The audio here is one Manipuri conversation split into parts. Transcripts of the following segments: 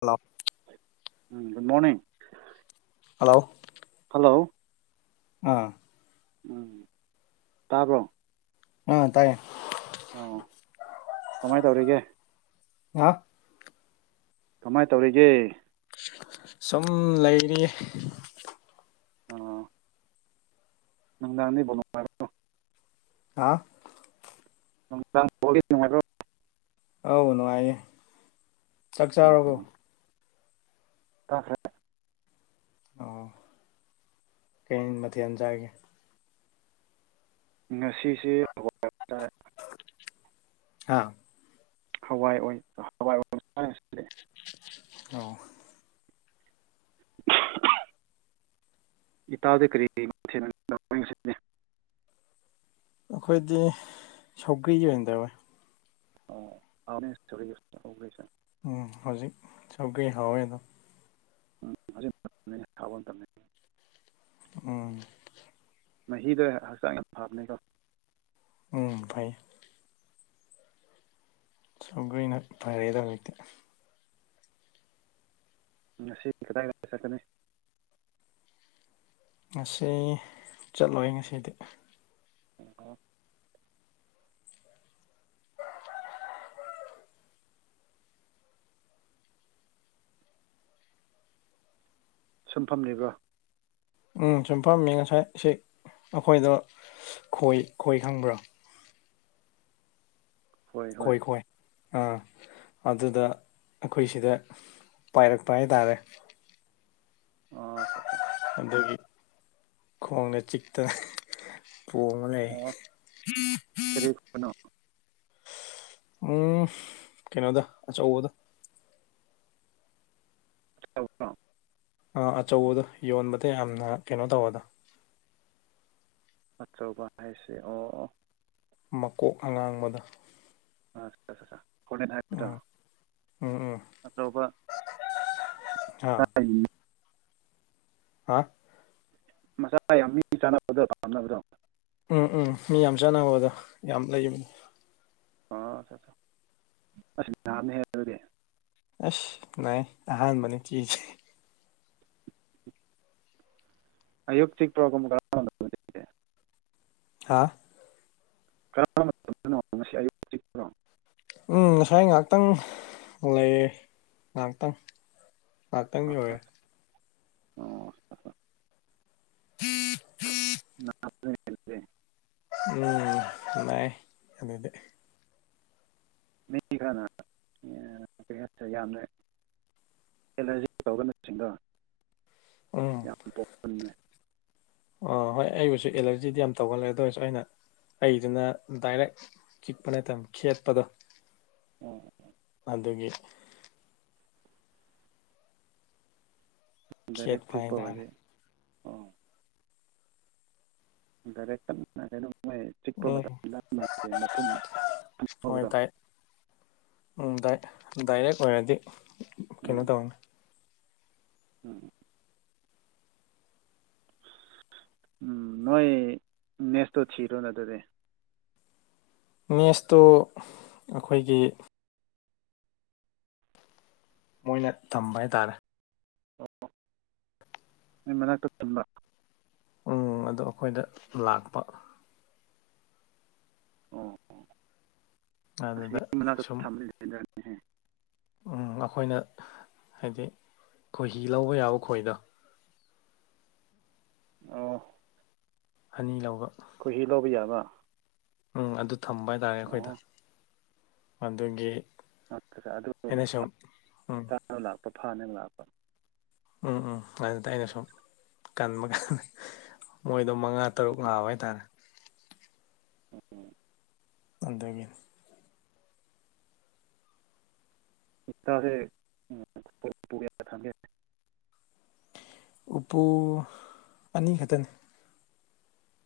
hello um good morning ꯍꯜꯂꯥꯎ hello ꯑꯥ ꯎꯝ ꯇꯥꯕ꯭ꯔꯣ ꯑꯥ ꯇꯥꯏꯌꯦ ꯑꯣ ꯀꯃꯥꯏ ꯇꯧꯔꯤꯒꯦ ꯍꯥ ꯀꯃꯥꯏꯅ ꯇꯧꯔꯤꯒꯦ ꯁꯨꯝ ꯂꯩꯔꯤꯌꯦ ꯑꯥ ꯅꯨꯡꯗꯥꯡꯗꯤ [inaudible] ꯍꯥꯥ ꯑꯃꯨꯛꯇꯪ ꯕꯣꯜꯗꯤ ꯅꯨꯉꯥꯏꯕ꯭ꯔꯣ ꯑꯧ ꯅꯨꯡꯉꯥꯏꯌꯦ ꯆꯛꯆꯥꯔꯕꯣ ꯆꯥꯈ꯭ꯔꯦ ꯑꯣ ꯀꯩ ꯃꯊꯦꯜ ꯆꯥꯒꯦ ꯉꯁꯤꯁꯦ [inaudible] ꯆꯥꯔꯦ ꯍꯥꯥ ꯍꯋꯥꯏ ꯑꯣꯏ ꯍꯋꯥꯏ ꯑꯣꯏ [inaudible] ꯑꯣ [unintelligible] ꯏꯇꯥꯎꯗꯤ ꯀꯔꯤ ꯀꯔꯤ ꯑꯩꯈꯣꯏꯗꯤ ꯁꯧꯒ꯭ꯔꯤ ꯑꯣꯏꯅ ꯇꯧꯋꯦ ꯑꯣ ꯍꯥꯎꯅꯦ [inaudible] ꯎꯝ ꯍꯧꯖꯤꯛ ꯁꯈꯔꯤ ꯍꯥꯎꯋꯦꯗꯣ ꯎꯝ ꯍꯧꯖꯤꯛ ꯃꯇꯝ [inaudible] ꯍꯥꯎꯕ ꯃꯇꯝꯅꯦ ꯎꯝ ꯃꯍꯤꯗ ꯍꯛꯆꯥꯡ ꯌꯥꯝ ꯐꯕꯅꯦꯀꯣ ꯎꯝ ꯐꯩ ꯁꯧꯒ꯭ꯔꯤꯅ ꯐꯔꯦꯗ ꯍꯧꯖꯤꯛꯇꯤ ꯉꯁꯤ ꯀꯗꯥꯏꯗ ꯆꯠꯀꯅꯤ ꯉꯁꯤ ꯆꯠꯂꯣꯏ ꯉꯁꯤꯗꯤ ꯑꯣ ꯁꯨꯝꯐꯝꯂꯤꯕ꯭ꯔꯣ ꯎꯝ ꯁꯨꯝ ꯐꯝꯃꯤ ꯉꯁꯥꯏ ꯁꯤ ꯑꯩꯈꯣꯏꯗ ꯈꯣꯏ ꯈꯣꯏ ꯈꯪꯕ꯭ꯔꯥ ꯍꯣꯏ ꯍꯣꯏ ꯈꯣꯏ ꯈꯣꯏ ꯑꯥ ꯑꯗꯨꯗ ꯑꯩꯈꯣꯏ ꯁꯤꯗ ꯄꯥꯏꯔꯛꯄ ꯍꯥꯏꯇꯥꯔꯦ ꯑꯣ ꯑꯆꯥꯆꯥ ꯑꯗꯨꯒꯤ ꯈꯣꯡꯅ ꯆꯤꯛꯇ [unintelligible] ꯄꯣꯡꯉ ꯂꯩꯌꯦ ꯑꯣ ꯀꯔꯤ [unintelligible] ꯀꯩꯅꯣ ꯎꯝ ꯀꯩꯅꯣꯗ ꯑꯆꯧꯕꯗ [inaudible] ꯑ ꯑꯆꯧꯕꯗꯣ ꯌꯣꯟꯕꯗ ꯌꯥꯝꯅ ꯀꯩꯅꯣ ꯇꯧꯕꯗꯣ ꯑꯆꯧꯕ ꯍꯥꯏꯁꯦ ꯑꯣ ꯑꯣ ꯃꯀꯣꯛ ꯑꯉꯥꯡꯕꯗ ꯍꯣꯔꯅꯦꯦꯟ ꯍꯥꯏꯕꯗꯣ ꯎꯝ ꯎꯝ ꯎꯝ ꯑꯆꯧꯕ ꯍꯥ ꯇ ꯍꯥ ꯃꯆꯥꯥ ꯌꯥꯝ ꯃꯤ ꯆꯥꯅꯕꯗꯣ ꯄꯥꯝꯅꯕ꯭ꯔꯣ ꯎꯝ ꯎꯝ ꯃꯤ ꯌꯥꯝ ꯆꯥꯟꯅꯕ ꯑꯗꯣ ꯌꯥꯝ ꯂꯩꯕꯅꯤ ꯑꯥ ꯑꯁ ꯌꯥꯝꯅ ꯍꯦꯂ ꯑꯗꯨꯗꯤ ꯑꯁ ꯅꯥꯏ ꯑꯍꯥꯟꯕꯅꯤ ꯆꯤꯤꯁꯦ ꯑꯌꯨꯛꯇꯤ ꯄ꯭ꯔꯣꯝ ꯍ ꯍꯥꯥ ꯀꯔꯝꯕ ꯃꯇꯝꯗꯅꯣ ꯉꯁꯤ ꯑꯌꯨꯛꯅꯣ ꯎꯝ ꯉꯁꯥꯏ ꯉꯥꯏꯍꯥꯛꯇꯪ ꯂꯩ ꯉꯥꯏꯍꯥꯛꯇꯪ ꯉꯇꯪ ꯌꯧꯔꯦ ꯑꯣ ꯅꯦꯁꯦ ꯎꯝ ꯥꯏ ꯑꯗꯨꯗꯤ ꯃꯤ ꯈ ꯁ ꯌꯥꯝꯅ ꯑꯦꯂꯔꯖꯤ ꯇꯧꯒ ꯅꯠꯇꯁꯤꯡꯗꯣ ꯎ ꯌꯥꯝ ꯇꯣꯛꯍꯟꯕꯅꯦ ꯑꯣ ꯍꯣꯏ ꯑꯩꯕꯨꯁꯨ ꯑꯦꯂꯔꯖꯤꯗꯤ ꯌꯥꯝ ꯇꯧꯒꯜꯂꯦ ꯑꯗꯨ ꯑꯣꯏꯔꯁꯨ ꯑꯩꯅ ꯑꯩꯗꯨꯅ ꯗꯥꯏꯔꯦꯛ ꯆꯤꯛꯄꯅꯦ ꯇꯝ ꯈꯦꯠꯄꯗ ꯎꯝ ꯑꯗꯒꯤ ꯗꯥꯏꯔꯦꯛ ꯈꯦꯠꯄ ꯇ꯭ꯔꯤꯛꯄ ꯍꯥꯏꯇꯥꯔꯦ ꯑꯣꯏꯁꯩ ꯏꯔꯦꯛꯇꯔꯩꯅ ꯑꯣ ꯍꯣꯏ ꯈꯪꯍꯧꯕ꯭ꯔꯣ ꯗꯥꯏ ꯎꯝ ꯗꯥ ꯗꯥꯏꯔꯦꯛ ꯑꯣꯏꯔꯗꯤ ꯀꯩꯅꯣ ꯎꯝ ꯇꯧꯅꯤ ꯎꯝ ꯎꯝ ꯅꯣꯏ ꯅꯦꯁꯇꯣ ꯊꯤꯔꯣꯅ ꯑꯗꯨꯗꯤ ꯅꯦꯁꯇꯨ ꯑꯩꯈꯣꯏꯒꯤ ꯃꯣꯏꯅ ꯊꯝꯕ ꯍꯥꯏꯇꯥꯔꯦ ꯑꯣ ꯃꯅꯥꯛꯇ ꯆꯟꯕ ꯎꯝ ꯑꯗꯣ ꯑꯩꯈꯣꯏꯗ ꯂꯥꯛꯄ ꯑꯣꯝ ꯎ ꯑꯗꯨꯗ ꯁꯨꯝ ꯊꯝꯕ ꯂꯩꯗꯥꯏꯅꯦꯍꯦ ꯎꯝ ꯑꯩꯈꯣꯏꯅ ꯍꯥꯏꯗꯤ ꯈꯣꯏꯍꯤ ꯂꯧꯕ ꯌꯥꯕ ꯈꯣꯏꯗꯣ ꯑ ꯑꯅꯤ ꯂꯧꯕ ꯈꯨꯣꯏꯍꯤ ꯂꯧꯕ ꯌꯥꯕ ꯎꯝ ꯑꯗꯨ ꯊꯝꯕ ꯍꯥꯏꯇꯥꯔꯦ ꯑꯩꯈꯣꯏꯗ ꯑꯣ ꯑꯗꯨꯒꯤ ꯑꯩꯅ ꯁꯨꯝ ꯎꯝ ꯑꯗꯨꯥ ꯂꯥꯛꯄ ꯐꯅꯦ ꯂꯥꯛꯄ ꯎꯝ ꯎꯝ ꯑꯗꯨꯗ ꯑꯩꯅ ꯁꯨꯝ ꯀꯟꯕ ꯀꯥꯟ ꯃꯣꯏꯗꯣ ꯃꯉꯥ ꯇꯔꯨꯛ ꯂꯥꯛꯑꯕ ꯍꯥꯏꯇꯥꯔꯦ ꯎꯝ ꯎꯝ ꯄꯟꯗꯒꯤ ꯏꯁꯥꯁꯦ ꯎꯝ ꯄꯨ ꯊꯝꯒꯦꯦ ꯎꯄꯨ ꯑꯅꯤ ꯈꯛꯇꯅꯤ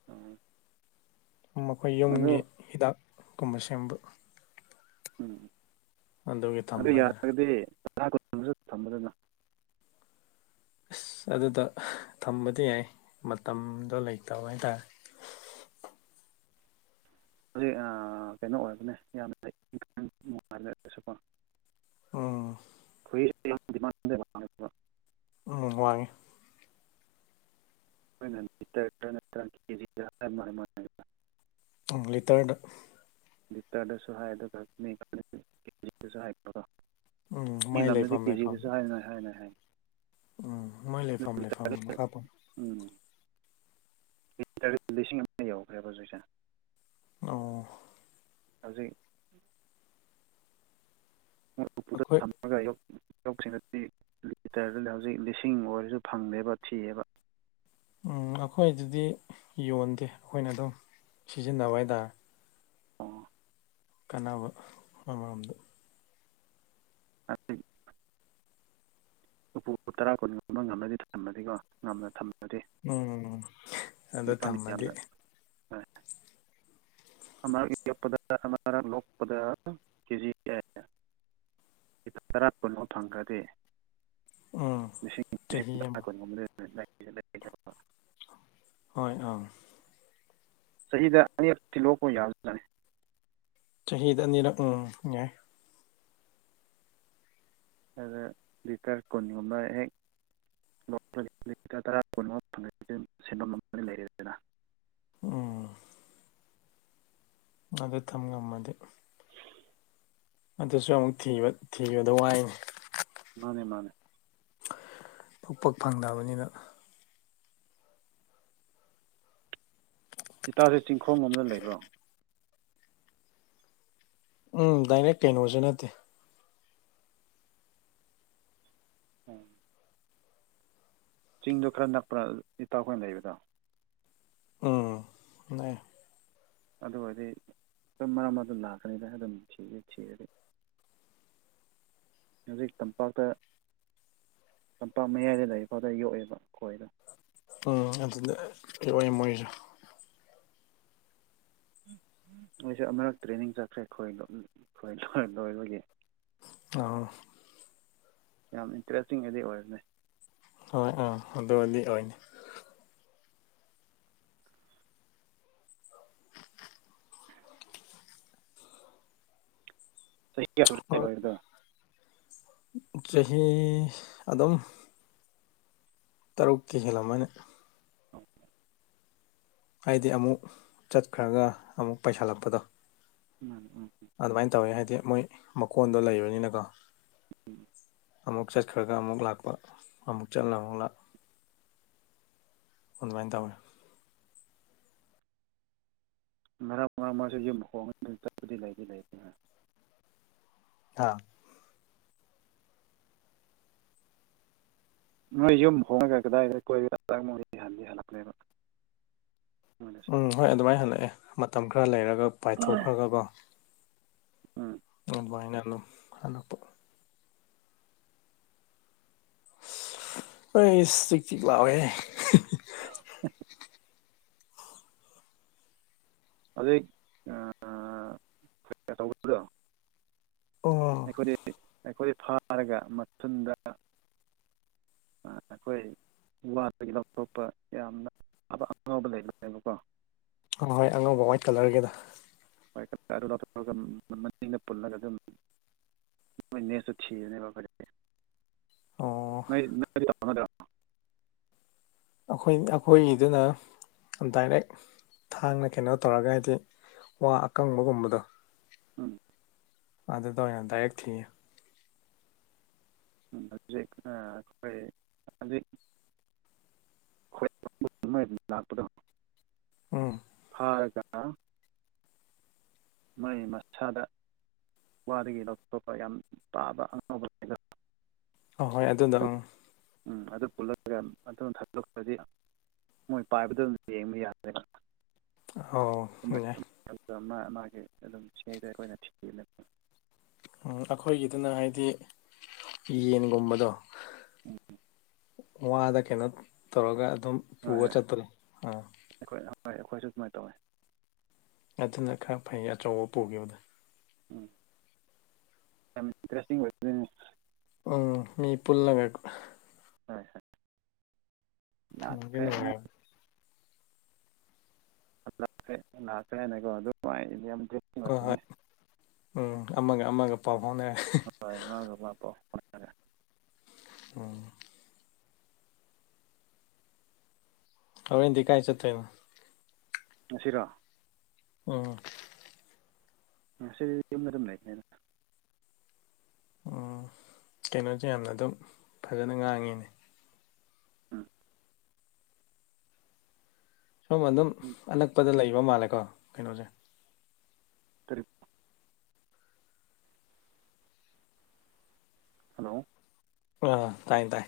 ꯎꯝ ꯃꯈꯣꯏ ꯑꯗꯨ ꯌꯨꯝꯒꯤ ꯍꯤꯗꯥꯛꯀꯨꯝꯕ ꯁꯦꯝꯕ ꯎꯝ ꯑꯗꯨꯒꯤ ꯑꯗꯨ ꯊꯝꯕ ꯍꯥꯏꯇꯥꯔꯦ ꯌꯥꯔꯒꯗꯤ ꯇꯥ ꯀꯨꯟ ꯑꯃꯁꯨ ꯊꯝꯕꯗꯅ ꯑꯁ ꯑꯗꯨꯗ ꯊꯝꯕꯗꯤ ꯌꯥꯏ ꯃꯇꯝꯗꯣ ꯂꯩꯇꯕ ꯍꯥꯏꯇꯥꯔꯦ ꯍꯧꯖꯤꯛ ꯀꯩꯅꯣ ꯑꯣꯏꯔꯕꯅꯦ ꯌꯥꯝ ꯅꯨꯡꯉꯥꯏꯅꯔꯒꯁꯨꯀꯣ ꯎꯝ [unintelligible] ꯎꯅꯨꯡ ꯋꯥ ꯑꯩꯈꯣꯏꯅꯦꯖꯤꯗ ꯂꯤꯇꯔꯗ ꯂꯤꯕꯤꯇꯔꯗꯁꯨ ꯍꯥꯏ ꯑꯦꯗꯁꯨ ꯍꯥꯏ ꯎꯝ ꯑ ꯃꯥꯏ ꯂꯝꯗꯗꯤ ꯂꯩꯐꯝ ꯂꯩꯐꯝ ꯀꯦꯖꯤꯗꯁꯨ ꯍꯥꯏꯣꯏ ꯍꯥꯏꯅꯣꯏ ꯍꯥꯏ ꯎꯝ ꯃꯣꯏ ꯂꯦ ꯑꯗꯨ ꯐꯝ ꯂꯦ ꯐꯝ ꯂꯤꯇꯔꯗ ꯐꯄꯥꯎ ꯎꯝ ꯂꯤꯇꯔ ꯂꯤꯁꯤꯡ ꯑꯃ ꯌꯧꯈ꯭ꯔꯦꯕ ꯍꯧꯖꯤꯛꯁꯦ ꯑꯣ ꯍꯧꯖꯤꯩ ꯄꯨꯗ ꯑꯩꯈꯣꯏ ꯊꯝꯅꯕꯒ ꯂꯧꯁꯤꯡꯗꯗꯤ ꯂꯤꯇꯔꯗꯗꯤ ꯍꯧꯖꯤꯛ ꯂꯤꯁꯤꯡ ꯑꯣꯏꯔꯁꯨ ꯐꯪꯗꯦꯕ ꯊꯤꯑꯕ ꯎꯝ ꯑꯩꯈꯣꯏ ꯑꯗꯨꯗꯤ ꯌꯣꯟꯗꯦ ꯑꯩꯈꯣꯏꯅ ꯑꯗꯨꯝ ꯁꯤꯖꯤꯟꯅꯕ ꯍꯥꯏꯇꯥꯔꯦ ꯑꯣ ꯀꯥꯟꯅꯕ ꯑꯃꯃꯔꯝꯗ ꯑ ꯂꯨꯐꯨ ꯇꯔꯥ ꯀꯨꯟꯒꯨꯝꯕ ꯉꯝꯃꯗꯤ ꯊꯝꯃꯗꯤꯀꯣ ꯉꯝꯅ ꯊꯝꯝꯕ ꯎꯝ ꯑꯗꯣ ꯏꯟꯀꯝ ꯊꯝꯃꯗꯤ ꯌꯥꯝꯅ ꯄꯗ ꯂꯣꯛꯄꯗ ꯀꯦꯖꯤ ꯂꯤ ꯇꯔꯥ ꯀꯨꯟꯣ ꯐꯪꯈ꯭ꯔꯗꯤ ꯎꯝ ꯂꯤ ꯂꯤꯁꯤꯡ ꯆꯍꯤ ꯇꯥ ꯑꯃ ꯀꯨꯟꯒꯨꯝꯕ ꯍꯣꯏ ꯑꯥ ꯆꯍꯤꯗ ꯑꯅꯤꯌꯦꯛ ꯊꯤꯂꯣꯛꯄꯥꯎ ꯌꯥꯕꯅꯤ ꯆꯍꯤꯗ ꯑꯅꯤꯔꯛ ꯎꯝ ꯌꯥꯏ ꯑꯗ ꯂꯤꯇꯔ ꯀꯨꯟꯒꯨꯝꯕ ꯍꯦꯛ ꯇꯔꯥ ꯀꯨꯟꯃ ꯐꯪꯅꯤ ꯁꯦꯟꯐꯝ ꯑꯃ ꯂꯩꯔꯗꯅ ꯎꯝ ꯃꯗꯨ ꯊꯝ ꯉꯝꯃꯗꯤ ꯑꯗꯨꯁꯨ ꯑꯃꯨꯛ ꯊꯤꯕꯗ ꯋꯥꯏꯅꯤ ꯃꯥꯅꯦ ꯃꯥꯅꯦ ꯄꯣꯛꯄꯛ ꯐꯪꯗꯕꯅꯤꯅ ꯏꯇꯥꯁꯦ ꯆꯤꯡꯈꯣꯡ ꯑꯃꯝꯗ ꯂꯩꯕ꯭ꯔꯣ ꯎꯝ ꯗꯥꯏꯔꯦꯛ ꯀꯩꯅꯣꯁꯨ ꯅꯠꯇꯦ ꯎꯝ ꯆꯤꯡꯗꯣ ꯈꯔ ꯅꯛꯄ ꯏꯇꯥꯎꯈꯣꯏꯅ ꯂꯩꯕꯗꯣ ꯎꯝ ꯑꯗꯨ ꯑꯣꯏꯔꯗꯤ ꯑꯗꯨꯝ ꯃꯔꯝ ꯑꯗꯨ ꯂꯥꯛꯀꯅꯤꯗ ꯑꯗꯨꯝ ꯊꯤꯒ ꯊꯔꯗꯤ ꯍꯧꯖꯤꯛ ꯇꯝꯄꯥꯛꯇ ꯂꯝꯄꯥꯛ ꯃꯌꯥꯏꯗ ꯂꯩꯔꯤꯐꯥꯎꯗ ꯌꯣꯛꯑꯦꯕ ꯈꯣꯏꯔ ꯎꯝ ꯑꯗꯨꯗ ꯀ ꯑꯣꯏ ꯃꯣꯏꯁꯨ ꯑꯩꯣꯏꯁꯦ ꯑꯃꯨꯔꯛ ꯇ꯭ꯔꯦꯅꯤꯡ ꯆꯠꯈ꯭ꯔꯦ ꯈꯣꯏ ꯈꯣꯏ ꯂꯣꯏ ꯂꯣꯏꯕꯣꯏꯒꯤ ꯑꯥ ꯌꯥꯝ ꯏꯟꯇꯔꯦꯁꯇꯤꯡꯒꯗꯤ ꯑꯣꯏꯔꯅꯦ ꯍꯣꯏ ꯑꯥ ꯑꯗꯨ ꯑꯣꯏꯗꯤ ꯑꯣꯏ ꯆꯍꯤ ꯍꯣꯏ [unintelligible] ꯆꯍꯤ ꯑꯗꯨꯝ ꯇꯔꯨꯛꯀꯤ ꯍꯦꯜꯂꯝꯃꯅꯤ ꯍꯥꯏꯗꯤ ꯑꯃꯨꯛ ꯆꯠꯈ꯭ꯔꯒ ꯑꯃꯨꯛ ꯄꯩꯁꯜꯂꯛꯄꯗꯣ ꯎꯝ ꯎꯝ ꯑꯗꯨꯃꯥꯏꯅ ꯇꯧꯋꯤ ꯍꯥꯏꯗꯤ ꯃꯣꯏ ꯃꯀꯣꯟꯗꯣ ꯂꯩꯕꯅꯤꯅꯀꯣ [inaudible] ꯑꯃꯨꯛ ꯆꯠꯈ꯭ꯔꯒ ꯑꯃꯨꯛ ꯂꯥꯛꯄ ꯑꯃꯨꯛ ꯆꯠꯂ ꯑꯃꯨꯛ ꯂꯥꯛ ꯑꯗꯨꯃꯥꯏꯅ ꯇꯧꯋꯦ ꯉꯥꯡ ꯃꯔꯥꯡ ꯃꯥꯁꯨ ꯌꯨꯝ ꯍꯣꯡꯉ ꯑꯗꯨ ꯆꯠꯄꯗꯤ ꯂꯩꯗꯤ ꯂꯩꯇꯦ [unintelligible] ꯅꯣꯏ ꯌꯨꯝ ꯍꯣꯡꯉꯒ ꯀꯗꯥꯏꯗ ꯀꯣꯏꯔꯦ [unintelligible] ꯍꯟꯗꯤ ꯍꯜꯂꯛꯄꯅꯦꯕ ꯎꯝ ꯍꯣꯏ ꯑꯗꯨꯃꯥꯏꯅ ꯍꯜꯂꯛꯑꯦ ꯃꯇꯝ ꯈꯔ ꯂꯩꯔꯒ ꯄꯥꯏꯊꯣꯛꯈ꯭ꯔꯒꯀꯣ ꯎꯝ ꯑꯗꯨꯃꯥꯏꯅ ꯑꯗꯨꯝ ꯍꯜꯂꯛꯄ ꯑꯩꯁ ꯆꯇꯤꯛꯇꯤꯛ ꯂꯥꯎꯋꯦ [inaudible] ꯑꯗꯨ [unintelligible] ꯑꯣ ꯑꯩꯈꯣꯏ ꯑꯩꯈꯣꯏ ꯐꯥꯔꯒ ꯃꯊꯨꯟꯗ ꯑꯩꯈꯣꯏ ꯋꯥꯗꯒꯤ ꯂꯧꯊꯣꯛꯄ ꯌꯥꯝꯅ ꯑꯕ ꯑꯉꯥꯎꯕ ꯂꯩꯕꯅꯦꯀꯣ ꯑ ꯍꯣꯏ ꯑꯉꯧꯕ ꯋꯥꯏꯠ ꯀꯂꯔꯒꯤꯗ [unintelligible] ꯄꯨꯂꯒ ꯑꯗꯨ ꯑꯣ [unintelligible] ꯑꯩꯈꯣꯏ ꯑꯩꯈꯣꯏꯒꯤꯗꯨꯅ ꯗꯥꯏꯔꯦꯛ ꯊꯥꯡꯅ ꯀꯩꯅꯣ ꯇꯧꯔꯒ ꯍꯥꯏꯗꯤ ꯋꯥ ꯑꯀꯪꯕꯒꯨꯝꯕꯗꯣ ꯎꯝ ꯑꯗꯨꯗ ꯑꯣꯏꯅ ꯗꯥꯏꯛ ꯊꯤꯉ [unintelligible] ꯑꯩꯈꯣꯏ [unintelligible] ꯂꯥꯛꯄꯗ ꯎꯝ ꯐꯥꯔꯀ ꯃꯣꯏ ꯃꯁꯥꯗ ꯋꯥꯗꯒꯤ ꯂꯧꯊꯣꯛꯄ ꯌꯥꯝ ꯄꯥꯕ ꯑꯉꯥꯎꯕ ꯂꯩꯗ ꯑꯍꯣꯏ ꯑꯗꯨꯅꯥ ꯎꯝ ꯎꯝ ꯑꯗꯨ ꯄꯨꯜꯂꯒ ꯑꯗꯨꯝ ꯊꯥꯂꯣꯛꯇ꯭ꯔꯗꯤ ꯃꯣꯏ ꯄꯥꯏꯕꯗ ꯑꯗꯨꯝ ꯌꯦꯡꯕ ꯌꯥꯗ꯭ꯔꯦꯕ ꯑꯧ ꯌꯥꯏ [unintelligible] ꯑꯗꯨꯝ [unintelligible] ꯑꯩꯈꯣꯏꯅ ꯊꯤ [unintelligible] ꯑꯩꯈꯣꯏꯒꯤꯗꯨꯅ ꯍꯥꯏꯗꯤ ꯌꯦꯟꯒꯨꯝꯕꯗꯣ [inaudible] ꯋꯥꯗ ꯀꯩꯅꯣ ꯇꯧꯔꯒ ꯑꯗꯨꯝ ꯍꯣꯏ ꯍꯣꯏ ꯄꯨꯔ ꯆꯠꯄꯗꯣ ꯑꯥ ꯑꯩꯈꯣꯏ ꯍꯣꯏ ꯑꯩꯈꯣꯏꯁꯨ ꯑꯗꯨꯃꯥꯏꯅ ꯇꯧꯋꯤ ꯑꯗꯨꯅ ꯈꯔ ꯐꯩ ꯑꯆꯧꯕ ꯄꯨꯈꯤꯕꯗꯣ ꯎꯝ ꯌꯥꯝ ꯏꯟꯇ꯭ꯔꯦꯁꯇꯤꯡ ꯑꯣꯏ ꯎꯝ ꯃꯤ ꯄꯨꯜꯂꯒꯥ ꯍꯣꯏ ꯍꯣꯏ ꯂꯥꯛꯈ꯭ꯔꯦ ꯑꯃꯨꯛ [unintelligible] [unintelligible] ꯍꯣꯏ ꯍꯣꯏ ꯎꯝ ꯑꯃꯒ ꯑꯃꯒ ꯄꯥꯎ ꯐꯥꯎꯅꯔꯦ ꯍꯣꯏ ꯃꯥꯒ [unintelligible] ꯅꯔꯦ ꯎꯝ ꯍꯣꯔꯦꯟꯗꯤ ꯀꯥꯏ ꯆꯠꯇꯣꯏꯅꯣ ꯉꯁꯤꯔꯣ ꯑꯝ ꯉꯁꯤ ꯌꯨꯝꯗ ꯑꯗꯨꯝ ꯂꯩꯅꯤꯗ [unintelligible] ꯀꯩꯅꯣꯁꯦ ꯌꯥꯝꯅ ꯑꯗꯨꯝ ꯐꯖꯅ ꯉꯥꯡꯉꯤꯅꯦ ꯎꯝ ꯁꯣꯝ ꯑꯗꯨꯝ ꯎꯝ ꯑꯅꯛꯄꯗ ꯂꯩꯕ ꯃꯥꯜꯂꯦꯀꯣ ꯀꯩꯅꯣꯁꯦ [unintelligible] ꯍꯜꯂꯣ ꯑꯣ ꯇꯥꯏ ꯇꯥꯏ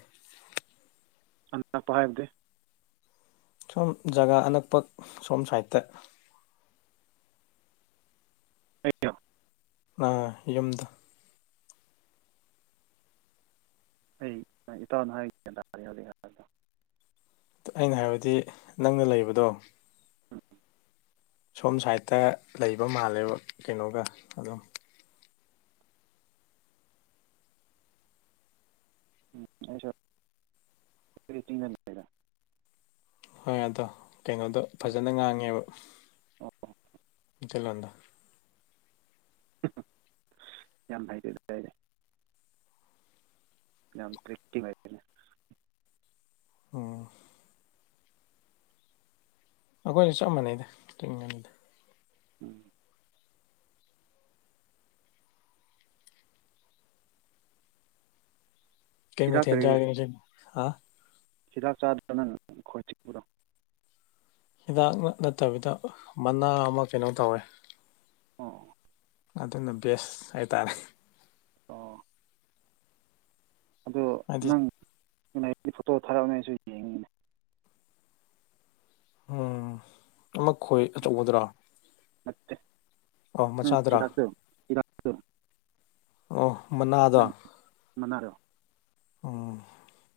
ꯑꯟꯛꯄ ꯍꯥꯏꯕꯗꯤ ꯁꯣꯝ ꯖꯒꯥ ꯑꯅꯛꯄ ꯁꯣꯝ ꯁꯥꯏꯠꯇ ꯑꯩꯔꯣ ꯑꯥ ꯌꯨꯝꯗꯣ ꯑꯩ ꯏꯇꯥꯎꯅ ꯍꯥꯏ [unintelligible] ꯑꯩꯅ ꯍꯥꯏꯕꯗꯤ ꯅꯪꯅ ꯂꯩꯕꯗꯣ ꯎꯝ ꯁꯣꯝ ꯁꯥꯏꯠꯇ ꯂꯩꯕ ꯃꯥꯜꯂꯦꯕ ꯀꯩꯅꯣꯒ ꯑꯗꯨꯝ [unintelligible] ꯑꯩꯁꯨ [unintelligible] ꯍꯣꯏ ꯑꯗꯣ ꯀꯩꯅꯣꯗꯣ ꯎꯝ ꯐꯖꯅ ꯉꯥꯡꯉꯦꯕ [unintelligible] [unintelligible] [unintelligible] ꯌꯥꯝ ꯍꯥꯏ [unintelligible] ꯌꯥꯝ [unintelligible] ꯑꯣ ꯑꯩꯈꯣꯏꯁꯨ ꯆꯞ ꯃꯥꯟꯅꯩꯗ [unintelligible] ꯎꯝ ꯀꯩ ꯁꯤꯔꯥ ꯃꯊꯦꯟ ꯀꯔꯤ ꯆꯥꯔꯒꯦ ꯉꯁꯤꯗꯤ ꯍꯥ ꯍꯤꯗꯥꯛ ꯆꯥꯗꯕ꯭ꯔꯣ ꯅꯪ ꯈꯣꯏ ꯆꯤꯡꯕꯗꯣ ꯍꯤꯗꯥꯛ ꯅꯠꯇꯕꯤꯗ ꯃꯅꯥ ꯑꯃ ꯀꯩꯅꯣ ꯇꯧꯋꯦ ꯑꯣ ꯑꯗꯨꯅ ꯕꯦꯁ ꯍꯥꯏꯇꯥꯔꯦ ꯑꯣ ꯑꯗꯨ ꯍꯥꯏꯗꯤ ꯅꯪ [unintelligible] ꯐꯣꯇꯣ ꯊꯥꯔꯛꯎꯅꯦ ꯑꯩꯁꯨ ꯌꯦꯡꯒꯦꯅꯦ ꯎꯝ ꯑꯃ ꯈꯣꯏ ꯑꯆꯧꯕꯗꯨꯔꯥ ꯅꯠꯇꯦ ꯑꯣ ꯅꯪ ꯃꯆꯥꯗꯨꯔꯥ ꯍꯤꯗꯥꯛꯇꯣ ꯍꯤꯗꯥꯛꯇꯣ ꯑꯣ ꯃꯅꯥꯗꯣ ꯃꯅꯥꯔꯣ ꯎꯝ